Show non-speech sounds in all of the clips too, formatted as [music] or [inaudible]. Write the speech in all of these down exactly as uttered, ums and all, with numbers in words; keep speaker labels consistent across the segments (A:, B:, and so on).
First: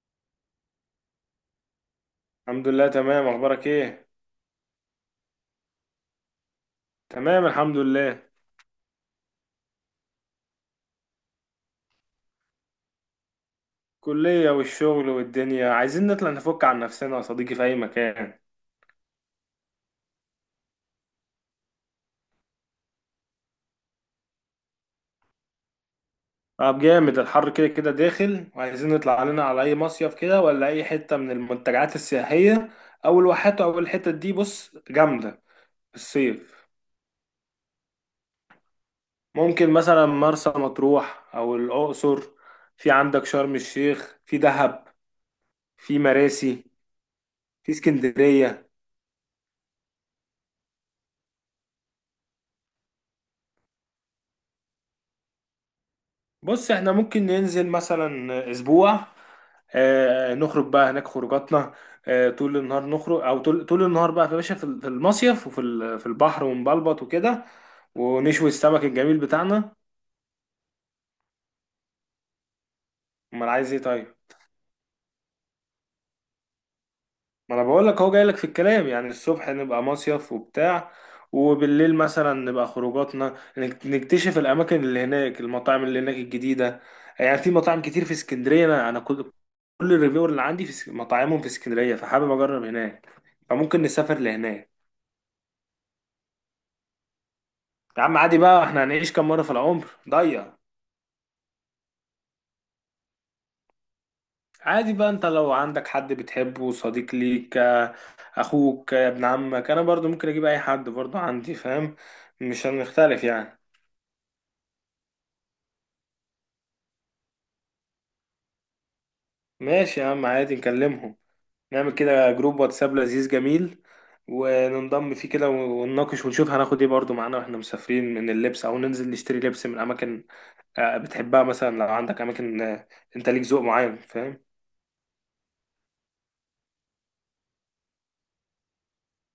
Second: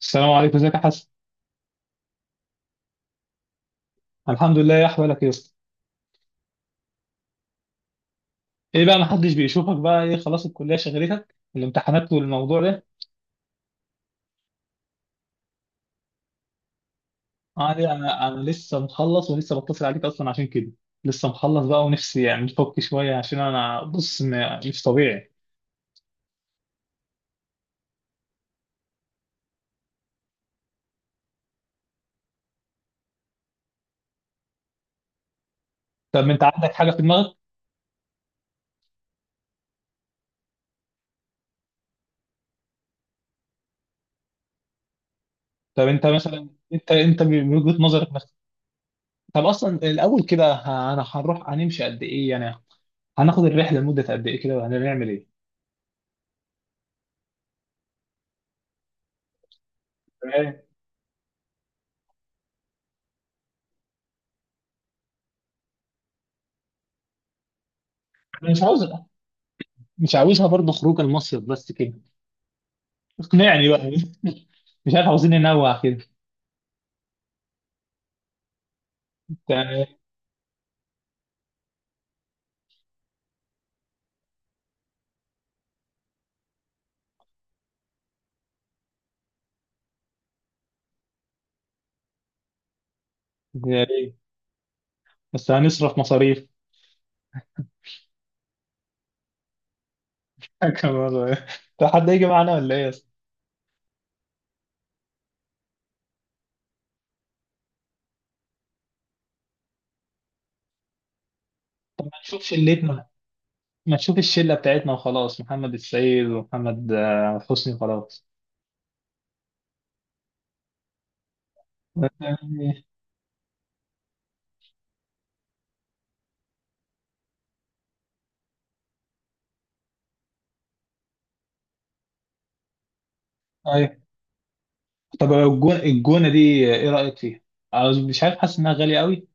A: السلام عليكم، ازيك يا حسن؟
B: الحمد لله تمام. اخبارك ايه؟
A: الحمد لله، يا احوالك يا اسطى؟
B: تمام الحمد لله.
A: ايه بقى محدش بيشوفك بقى؟ ايه خلاص الكليه شغلتك الامتحانات والموضوع ده؟
B: كلية والشغل والدنيا، عايزين نطلع نفك عن نفسنا يا صديقي في اي
A: عادي، انا
B: مكان.
A: انا لسه مخلص ولسه بتصل عليك اصلا عشان كده. لسه مخلص بقى ونفسي يعني نفك شويه، عشان انا بص م- مش طبيعي.
B: طب جامد، الحر كده كده داخل وعايزين نطلع علينا على اي مصيف كده ولا اي حتة من المنتجعات السياحية او الواحات او الحتة دي بص جامدة في
A: طب انت
B: الصيف.
A: عندك حاجه في دماغك؟
B: ممكن مثلا مرسى مطروح او الاقصر، في عندك شرم الشيخ، في دهب،
A: طب
B: في
A: انت مثلا،
B: مراسي،
A: انت انت من
B: في
A: وجهه نظرك مثلا؟
B: اسكندرية.
A: طب اصلا الاول كده ه- انا هنروح هنمشي قد ايه يعني؟ هناخد الرحله لمده قد ايه كده وهنعمل ايه؟
B: بص احنا ممكن ننزل مثلا اسبوع، آه،
A: تمام.
B: نخرج بقى هناك خروجاتنا. آه، طول النهار نخرج، او طول طول النهار بقى في باشا، في في المصيف وفي ال- في البحر ونبلبط وكده، ونشوي
A: انا مش عاوز.
B: السمك الجميل بتاعنا.
A: مش عاوزها برضه خروج المصيف بس كده.
B: امال
A: اقنعني
B: عايز ايه
A: بقى.
B: طيب؟
A: [laughs] مش عارف، عاوزين ننوع كده.
B: ما انا بقول لك هو جاي لك في الكلام، يعني الصبح نبقى
A: تمام.
B: مصيف وبتاع، وبالليل مثلا نبقى خروجاتنا نك- نكتشف الاماكن اللي هناك، المطاعم اللي هناك الجديده. يعني في مطاعم كتير في اسكندريه، انا أنا كل كل الريفيور اللي عندي في اس- مطاعمهم في اسكندريه، فحابب اجرب هناك، فممكن
A: يا ريت.
B: نسافر لهناك.
A: بس هنصرف مصاريف.
B: يا عم عادي بقى، احنا هنعيش كام مره في العمر؟ ضيع.
A: [laughs] كمان. طب حد هيجي معانا ولا ايه اصلا؟
B: عادي بقى، انت لو عندك حد بتحبه صديق ليك آه، اخوك، آه، ابن عمك، انا برضو ممكن اجيب اي حد برضو عندي، فاهم؟
A: طب ما نشوف
B: مش
A: شلتنا.
B: هنختلف يعني.
A: ما نشوف الشله بتاعتنا وخلاص، محمد السيد ومحمد آه، حسني وخلاص.
B: ماشي يا عم، عادي نكلمهم. نعمل كده جروب
A: يعني-
B: واتساب لذيذ جميل، وننضم فيه كده ونناقش ونشوف هناخد ايه برضو معانا واحنا مسافرين من اللبس، او ننزل نشتري لبس من اماكن آه، بتحبها. مثلا لو عندك اماكن، آه، انت ليك ذوق
A: ايوه.
B: معين، فاهم.
A: طب الجون، الجونه دي ايه رايك فيها؟ عاوز- مش عارف، حاسس انها غاليه قوي.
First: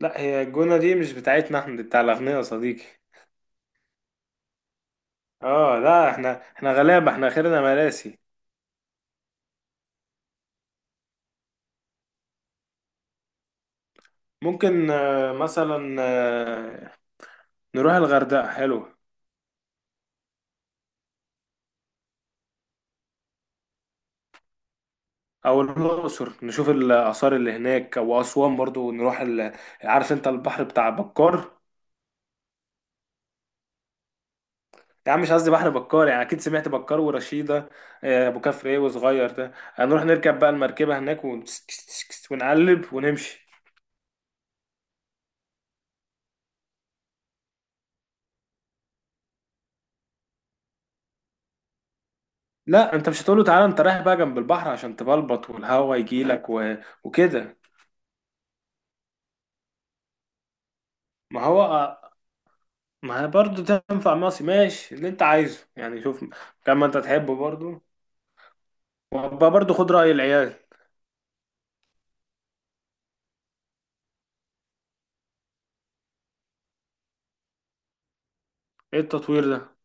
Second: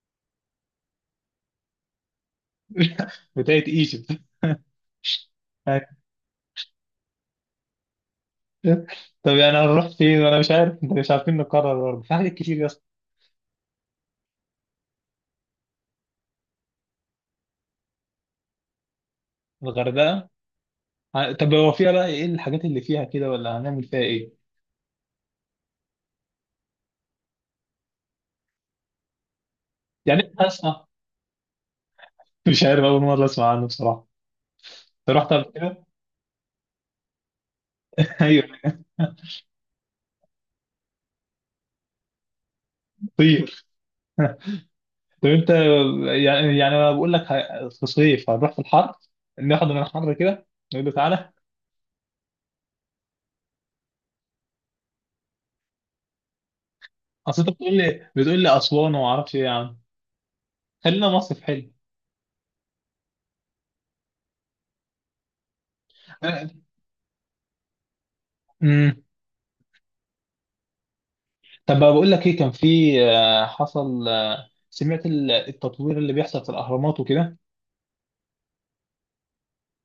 B: لا، هي الجونة دي مش بتاعتنا احنا، دي بتاع الاغنياء يا صديقي.
A: [laughs] بتاعت ايجيبت. [laughs]
B: اه لا، احنا احنا غلابة، احنا خيرنا مراسي.
A: طب يعني هنروح فين؟ وانا مش عارف، انت مش عارفين نقرر برضه، في حاجات كتير يا اسطى.
B: ممكن آه، مثلا آه، نروح الغردقة، حلو.
A: الغردقه؟ ه- طب هو فيها بقى ايه الحاجات اللي فيها كده، ولا هنعمل فيها ايه؟
B: او الاقصر نشوف الاثار اللي هناك، او اسوان برضو نروح ال... عارف انت
A: يعني
B: البحر
A: هسمع،
B: بتاع بكار؟
A: مش عارف، اول مرة اسمع عنه بصراحة.
B: يا
A: انت
B: عم
A: رحت
B: مش قصدي
A: قبل
B: بحر
A: كده؟
B: بكار، يعني اكيد سمعت بكار ورشيده.
A: [laughs]
B: آه، ابو
A: ايوه.
B: كفر ايه وصغير ده، هنروح نركب بقى المركبه هناك ون... ونقلب ونمشي.
A: طير. طب انت، يعني يعني انا بقول لك ه- في صيف هنروح في الحر، ناخد من الحر كده، نقول له تعالى.
B: لا انت مش هتقول له تعالى، انت رايح بقى جنب البحر عشان تبلبط والهوا يجيلك و...
A: اصل انت
B: وكده.
A: بتقول لي بتقول لي اسوان وما اعرفش ايه يا عم. خلينا مصيف
B: ما هو،
A: حلو.
B: ما هي برضه تنفع مصي، ماشي اللي انت عايزه يعني، شوف كما انت تحبه برضه.
A: امم.
B: وبقى برضه خد رأي العيال.
A: طب بقى بقول لك ايه، كان في آه، حصل آه، سمعت ال- التطوير اللي بيحصل في الاهرامات وكده.
B: ايه التطوير ده؟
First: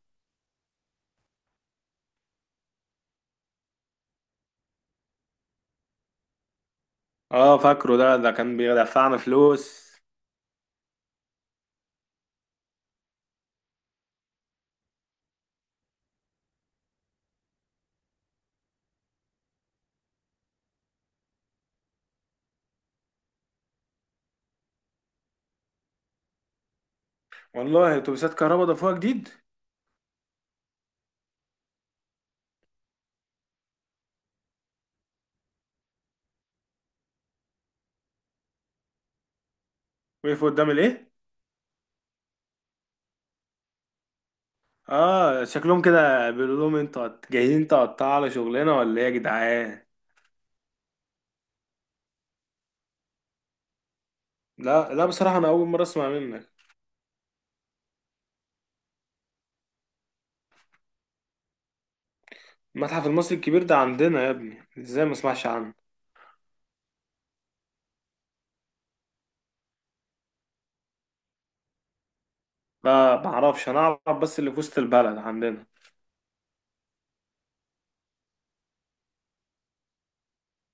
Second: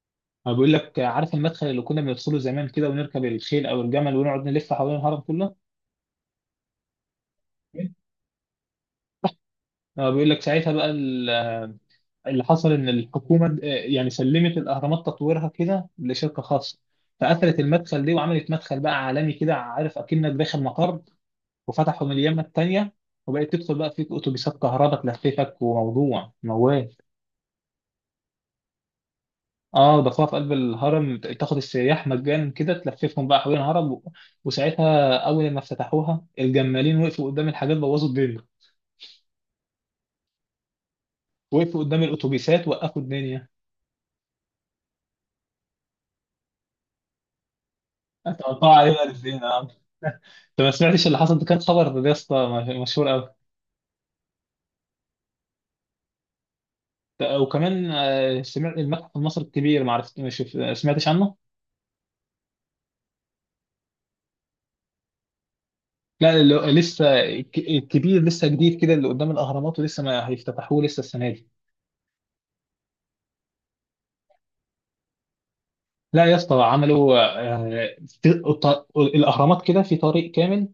A: أنا بقول لك، عارف المدخل اللي كنا بندخله زمان كده، ونركب الخيل أو الجمل ونقعد نلف حوالين الهرم كله؟
B: اه فاكره، ده ده كان بيدفعنا فلوس.
A: أنا بيقول لك ساعتها بقى ال- اللي حصل إن الحكومة آه، يعني سلمت الأهرامات تطويرها كده لشركة خاصة. فقفلت المدخل دي وعملت مدخل بقى عالمي كده، عارف، أكنك داخل مقر. وفتحوا من اليمة التانية، وبقت تدخل بقى فيك أتوبيسات كهرباء تلففك وموضوع موال.
B: والله اتوبيسات كهرباء ضافوها جديد!
A: اه ضافوها في قلب الهرم، ت- تاخد السياح مجانا كده، تلففهم بقى حوالين الهرم و-. وساعتها اول ما افتتحوها الجمالين وقفوا قدام الحاجات، بوظوا الدنيا.
B: وقفوا قدام الايه؟
A: وقفوا قدام الاتوبيسات، وقفوا الدنيا.
B: اه شكلهم كده بيقولوا لهم انتوا هت- جايين تقطعوا على
A: اتقطعوا
B: شغلنا ولا
A: علينا
B: ايه يا
A: الاثنين. اه
B: جدعان.
A: انت [laughs] ما سمعتش اللي حصل ده؟ كان خبر يا اسطى م- مشهور قوي.
B: لا لا، بصراحه انا اول مره اسمع منك.
A: وكمان آه، سمعت المتحف المصري الكبير؟ ما عرفت، ما شف- آه، سمعتش عنه؟
B: المتحف المصري الكبير ده عندنا يا ابني، ازاي ما اسمعش عنه؟
A: لا، اللي هو لسه الك- الكبير لسه جديد كده، اللي قدام الاهرامات، ولسه ما هيفتتحوه لسه السنه دي.
B: لا ما اعرفش، انا اعرف بس اللي في وسط البلد عندنا.
A: لا يا اسطى، عملوا آه، في الط- الاهرامات كده في طريق كامل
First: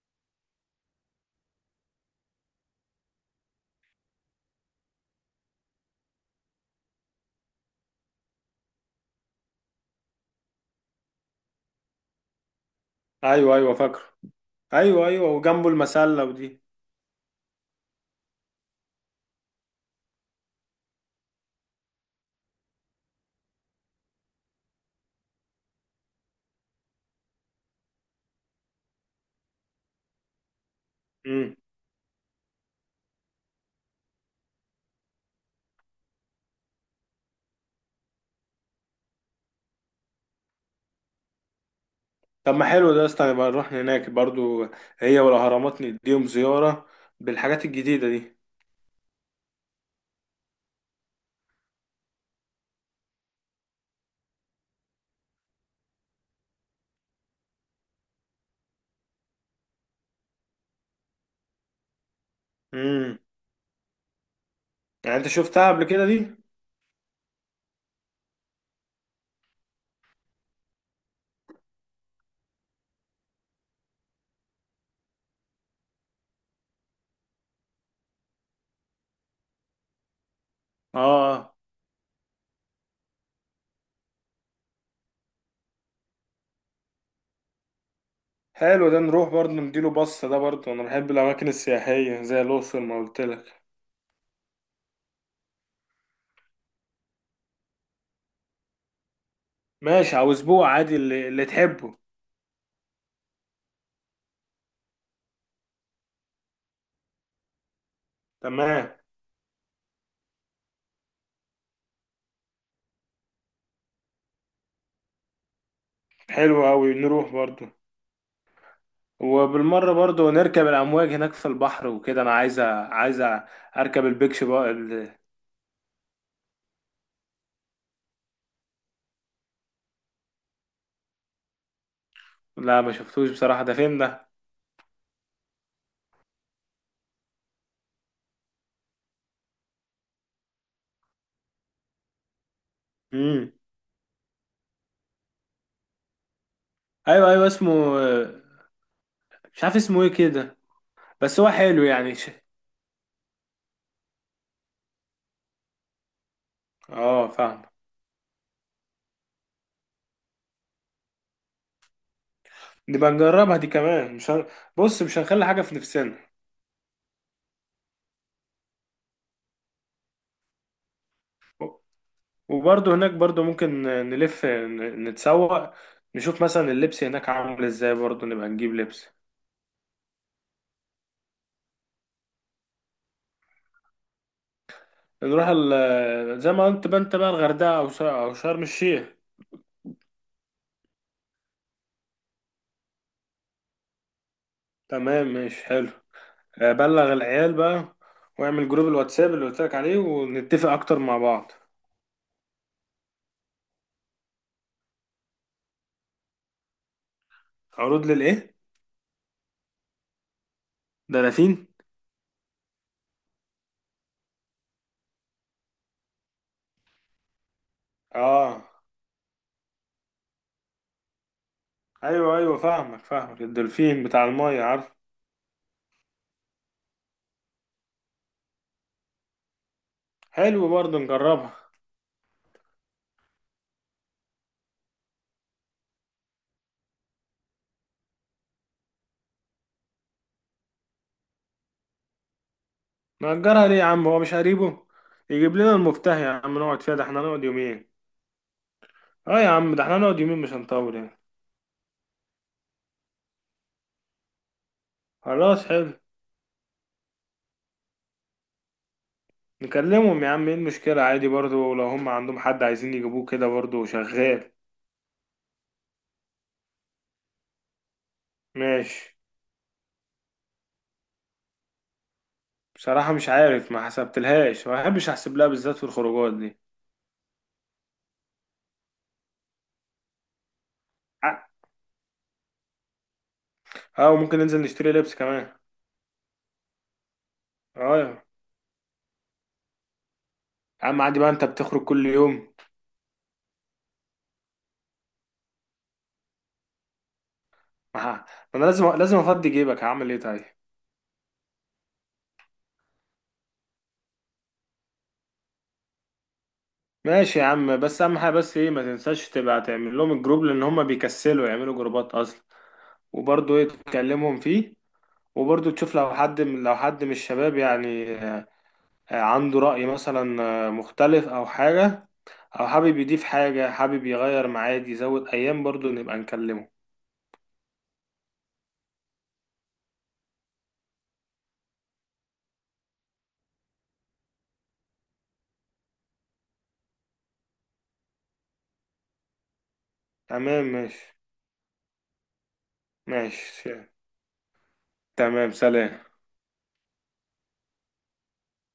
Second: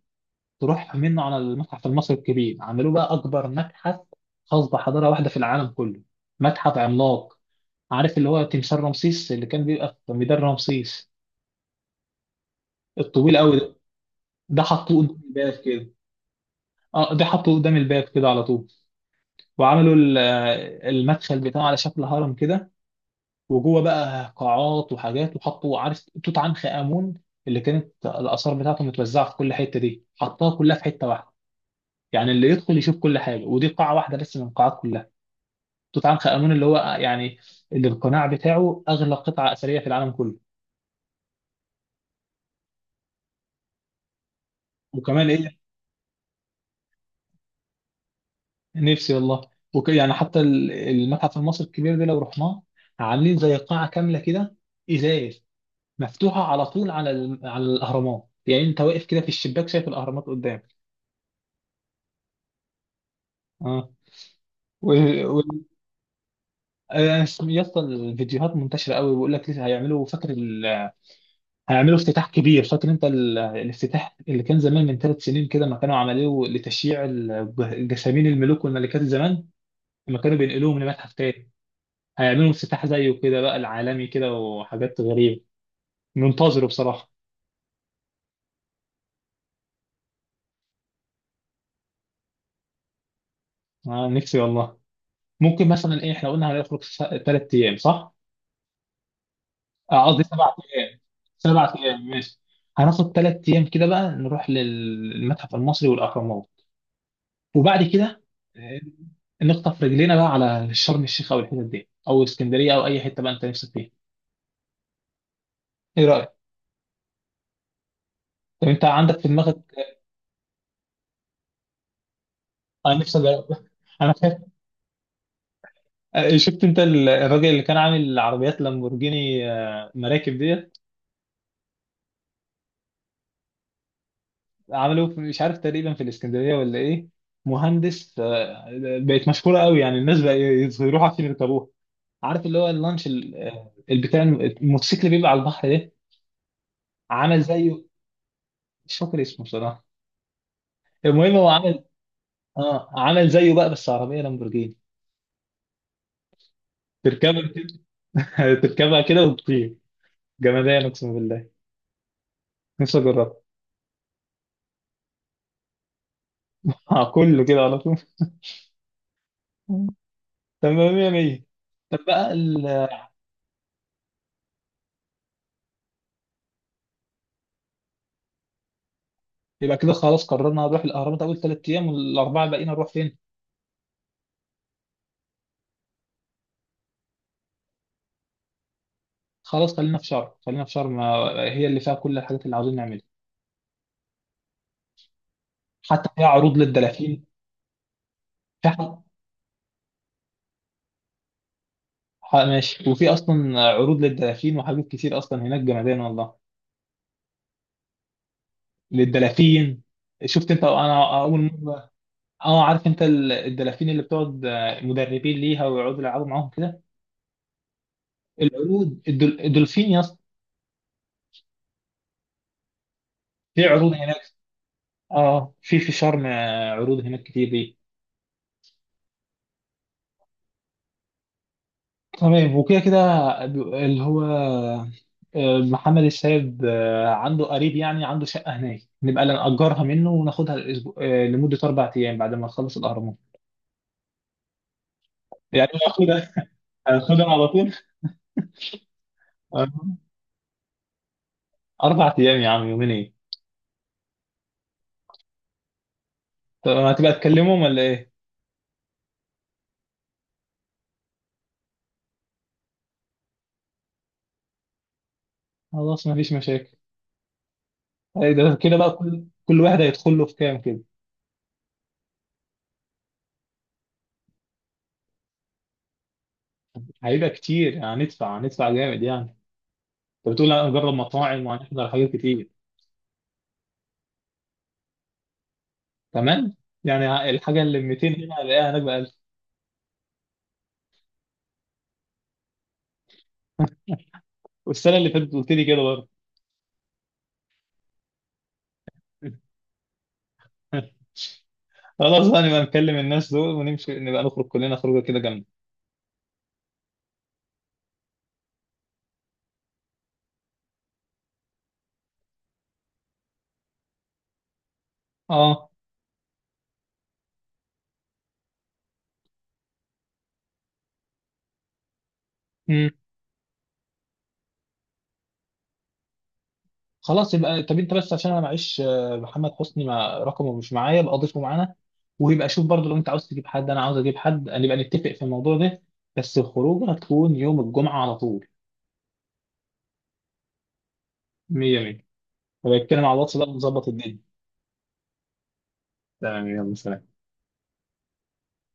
A: تروح منه على المتحف المصري الكبير. عملوه بقى اكبر متحف خاص بحضاره واحده في العالم كله. متحف عملاق. عارف اللي هو تمثال رمسيس اللي كان بيبقى في ميدان رمسيس، الطويل
B: ايوه
A: قوي
B: ايوه
A: ده؟
B: فاكره.
A: ده حطوه
B: ايوه
A: قدام
B: ايوه،
A: الباب
B: وجنبه
A: كده.
B: المسله ودي.
A: اه ده حطوه قدام الباب كده على طول. وعملوا ال- آه، المدخل بتاعه على شكل هرم كده. وجوه بقى قاعات وحاجات، وحطوا، عارف، توت عنخ آمون اللي كانت الآثار بتاعته متوزعة في كل حتة، دي حطها كلها في حتة واحدة.
B: امم.
A: يعني اللي يدخل يشوف كل حاجة، ودي قاعة واحدة بس من القاعات كلها. توت عنخ آمون اللي هو يعني، اللي القناع بتاعه أغلى قطعة أثرية في العالم كله.
B: طب ما حلو ده يا اسطى، نبقى نروح هناك برضو. هي
A: وكمان إيه.
B: والاهرامات نديهم زياره بالحاجات الجديده دي.
A: نفسي والله. وك يعني حتى ال- المتحف المصري الكبير ده لو رحناه، عاملين زي قاعة كاملة كده، إزاز، مفتوحة على طول على ال- على الأهرامات، يعني أنت واقف كده في الشباك، شايف الأهرامات قدامك.
B: امم. يعني انت
A: اه.
B: شفتها قبل كده دي؟
A: آه، يا اسطى، الفيديوهات منتشره قوي، بيقول لك لسه هيعملوا، فاكر ال... هيعملوا افتتاح كبير. فاكر انت ال... الافتتاح اللي كان زمان من ثلاث سنين كده، ما كانوا عملوه لتشييع الج- جسامين الملوك والملكات زمان لما كانوا بينقلوهم لمتحف تاني؟
B: اه
A: هيعملوا افتتاح زيه كده بقى العالمي كده، وحاجات غريبه منتظره بصراحه.
B: حلو ده، نروح برضه نديله بصة، ده برضه انا بحب الاماكن السياحية زي الاقصر ما قلت لك.
A: آه نفسي والله. ممكن مثلا ايه، احنا قلنا هنخرج ثلاث ايام صح؟ آه،
B: ماشي،
A: قصدي
B: او
A: سبع
B: اسبوع، عادي
A: ايام.
B: اللي, اللي
A: سبع
B: تحبه.
A: ايام ماشي. هناخد ثلاث ايام كده بقى، نروح للمتحف المصري والاهرامات، وبعد كده آه،
B: تمام.
A: نخطف رجلينا بقى على شرم الشيخ او الحتت دي، او اسكندريه، او اي حته بقى انت نفسك فيها. ايه رايك؟
B: حلو اوي، نروح برضه.
A: طب انت عندك في دماغك؟
B: وبالمرة برضه نركب الامواج هناك في البحر وكده، انا عايز أ-
A: انا نفسي
B: عايز أ-
A: أجرب. [laughs]
B: اركب
A: انا خايف.
B: البيكش بقى ال-
A: آه، شفت انت ال- الراجل اللي كان عامل عربيات لامبورجيني آه، مراكب ديت؟
B: لا ما شفتوش بصراحة، ده فين ده؟
A: عملوه في- مش عارف، تقريبا في الاسكندريه ولا ايه. مهندس. آه، بقت مشهوره قوي يعني، الناس بقى يروحوا عشان يركبوها. عارف اللي هو اللانش ال-
B: امم.
A: آه، البتاع الم- الموتوسيكل اللي بيبقى على البحر ده؟
B: ايوه
A: عمل
B: ايوه اسمه.
A: زيه. مش فاكر اسمه
B: مش عارف
A: بصراحه.
B: اسمه ايه كده.
A: المهم
B: بس
A: هو
B: هو حلو
A: عمل،
B: يعني ش...
A: اه عامل زيه بقى بس عربيه لامبورجيني.
B: اه
A: تركبها
B: فاهم.
A: كده. [laughs] تركبها كده وتطير. جمدان، اقسم بالله. نفسي
B: نبقى
A: اجربها.
B: نجربها دي كمان، مش هن... بص مش هنخلي حاجة في نفسنا.
A: آه، كله كده على طول. [laughs] تمام يا مية. طب بقى ال...
B: وبرضه هناك برضه ممكن نلف ن- نتسوق، نشوف مثلا اللبس هناك عامل ازاي، برضه نبقى نجيب لبس.
A: يبقى كده خلاص، قررنا نروح الاهرامات اول ثلاث ايام، والاربعه الباقيين نروح فين؟
B: نروح ال... زي ما انت بقى، انت بقى الغردقة او ش- او شرم الشيخ.
A: خلاص خلينا في شرم. خلينا في شرم، آه، هي اللي فيها كل الحاجات اللي عاوزين نعملها.
B: تمام، ماشي، حلو.
A: حتى فيها عروض
B: آه، بلغ
A: للدلافين.
B: العيال بقى، واعمل
A: في
B: جروب
A: حق...
B: الواتساب اللي قلت لك عليه، ونتفق اكتر مع بعض.
A: حق- ماشي، وفي اصلا عروض للدلافين وحاجات كتير اصلا هناك، جمدان والله.
B: عروض للايه؟
A: للدلافين. شفت انت، انا اول
B: دلافين؟
A: مره. اه عارف انت ال- الدلافين اللي بتقعد، آه، مدربين ليها ويقعدوا يلعبوا معاهم كده؟
B: اه
A: العروض الدل- الدولفين يا اسطى.
B: ايوه ايوه، فاهمك فاهمك
A: في عروض
B: الدولفين
A: هناك.
B: بتاع المايه، عارف.
A: اه في في شرم، آه، عروض هناك كتير دي.
B: حلو برضه نجربها.
A: تمام. وكده كده ب- اللي هو آه، محمد السيد، آه، عنده قريب، يعني عنده شقة هناك، نبقى نأجرها منه وناخدها الأسبوع، آه، لمدة أربع أيام بعد ما نخلص الأهرامات.
B: نأجرها ليه يا عم، هو مش قريبه؟ يجيب
A: يعني
B: لنا المفتاح يا
A: هاخدها.
B: عم، نقعد فيها، ده احنا
A: هاخدها
B: نقعد
A: على طول.
B: يومين. اه يا
A: آه.
B: عم ده احنا نقعد يومين، مش هنطول يعني.
A: أربع أيام يا عم، يومين إيه؟
B: خلاص حلو.
A: طب هتبقى تكلمهم ولا إيه؟
B: نكلمهم يا عم، ايه المشكلة؟ عادي برضو لو هم عندهم حد عايزين يجيبوه كده برضو شغال.
A: خلاص مفيش مشاكل. أي ده كده بقى،
B: ماشي.
A: كل كل واحد هيدخل له في كام كده؟
B: بصراحة مش عارف، ما حسبتلهاش، ما بحبش احسب لها بالذات في الخروجات دي.
A: هيبقى كتير يعني، هندفع هندفع جامد يعني. انت بتقول هنجرب مطاعم
B: ع-
A: وهنحضر حاجات كتير.
B: اه، وممكن ننزل نشتري لبس كمان.
A: كمان. يعني الحاجه اللي
B: اه
A: مئتين
B: يا
A: هنا هلاقيها هناك ب ألف.
B: عم عادي بقى، انت بتخرج كل يوم.
A: والسنه اللي فاتت قلت لي كده برضه.
B: ما ه- ما انا لازم لازم افضي جيبك، هعمل ايه طيب.
A: [laughs] خلاص بقى، نبقى نكلم الناس دول ونمشي، نبقى نخرج كلنا خروجه كده جامده.
B: ماشي يا عم، بس اهم حاجه بس ايه، ما تنساش تبقى تعمل لهم الجروب، لان هم بيكسلوا يعملوا جروبات اصلا، وبرضه ايه تكلمهم فيه.
A: اه.
B: وبرضه تشوف لو حد من، لو حد من الشباب يعني آه، آه، عنده رأي مثلا آه، مختلف او حاجه، او
A: امم.
B: حابب يضيف حاجه، حابب يغير ميعاد يزود ايام، برضه نبقى نكلمه.
A: خلاص يبقى. طب انت بس عشان انا معيش آه، محمد حسني، مع رقمه مش معايا، يبقى اضيفه معانا. ويبقى شوف برضه، لو انت عاوز تجيب حد انا عاوز اجيب حد، نبقى نتفق في الموضوع ده. بس الخروجه هتكون يوم الجمعه على طول.
B: تمام ماشي.
A: مية مية. هبقى اتكلم على الواتس بقى
B: ماشي
A: ونظبط الدنيا.
B: تمام، سلام.
A: تمام، يلا سلام.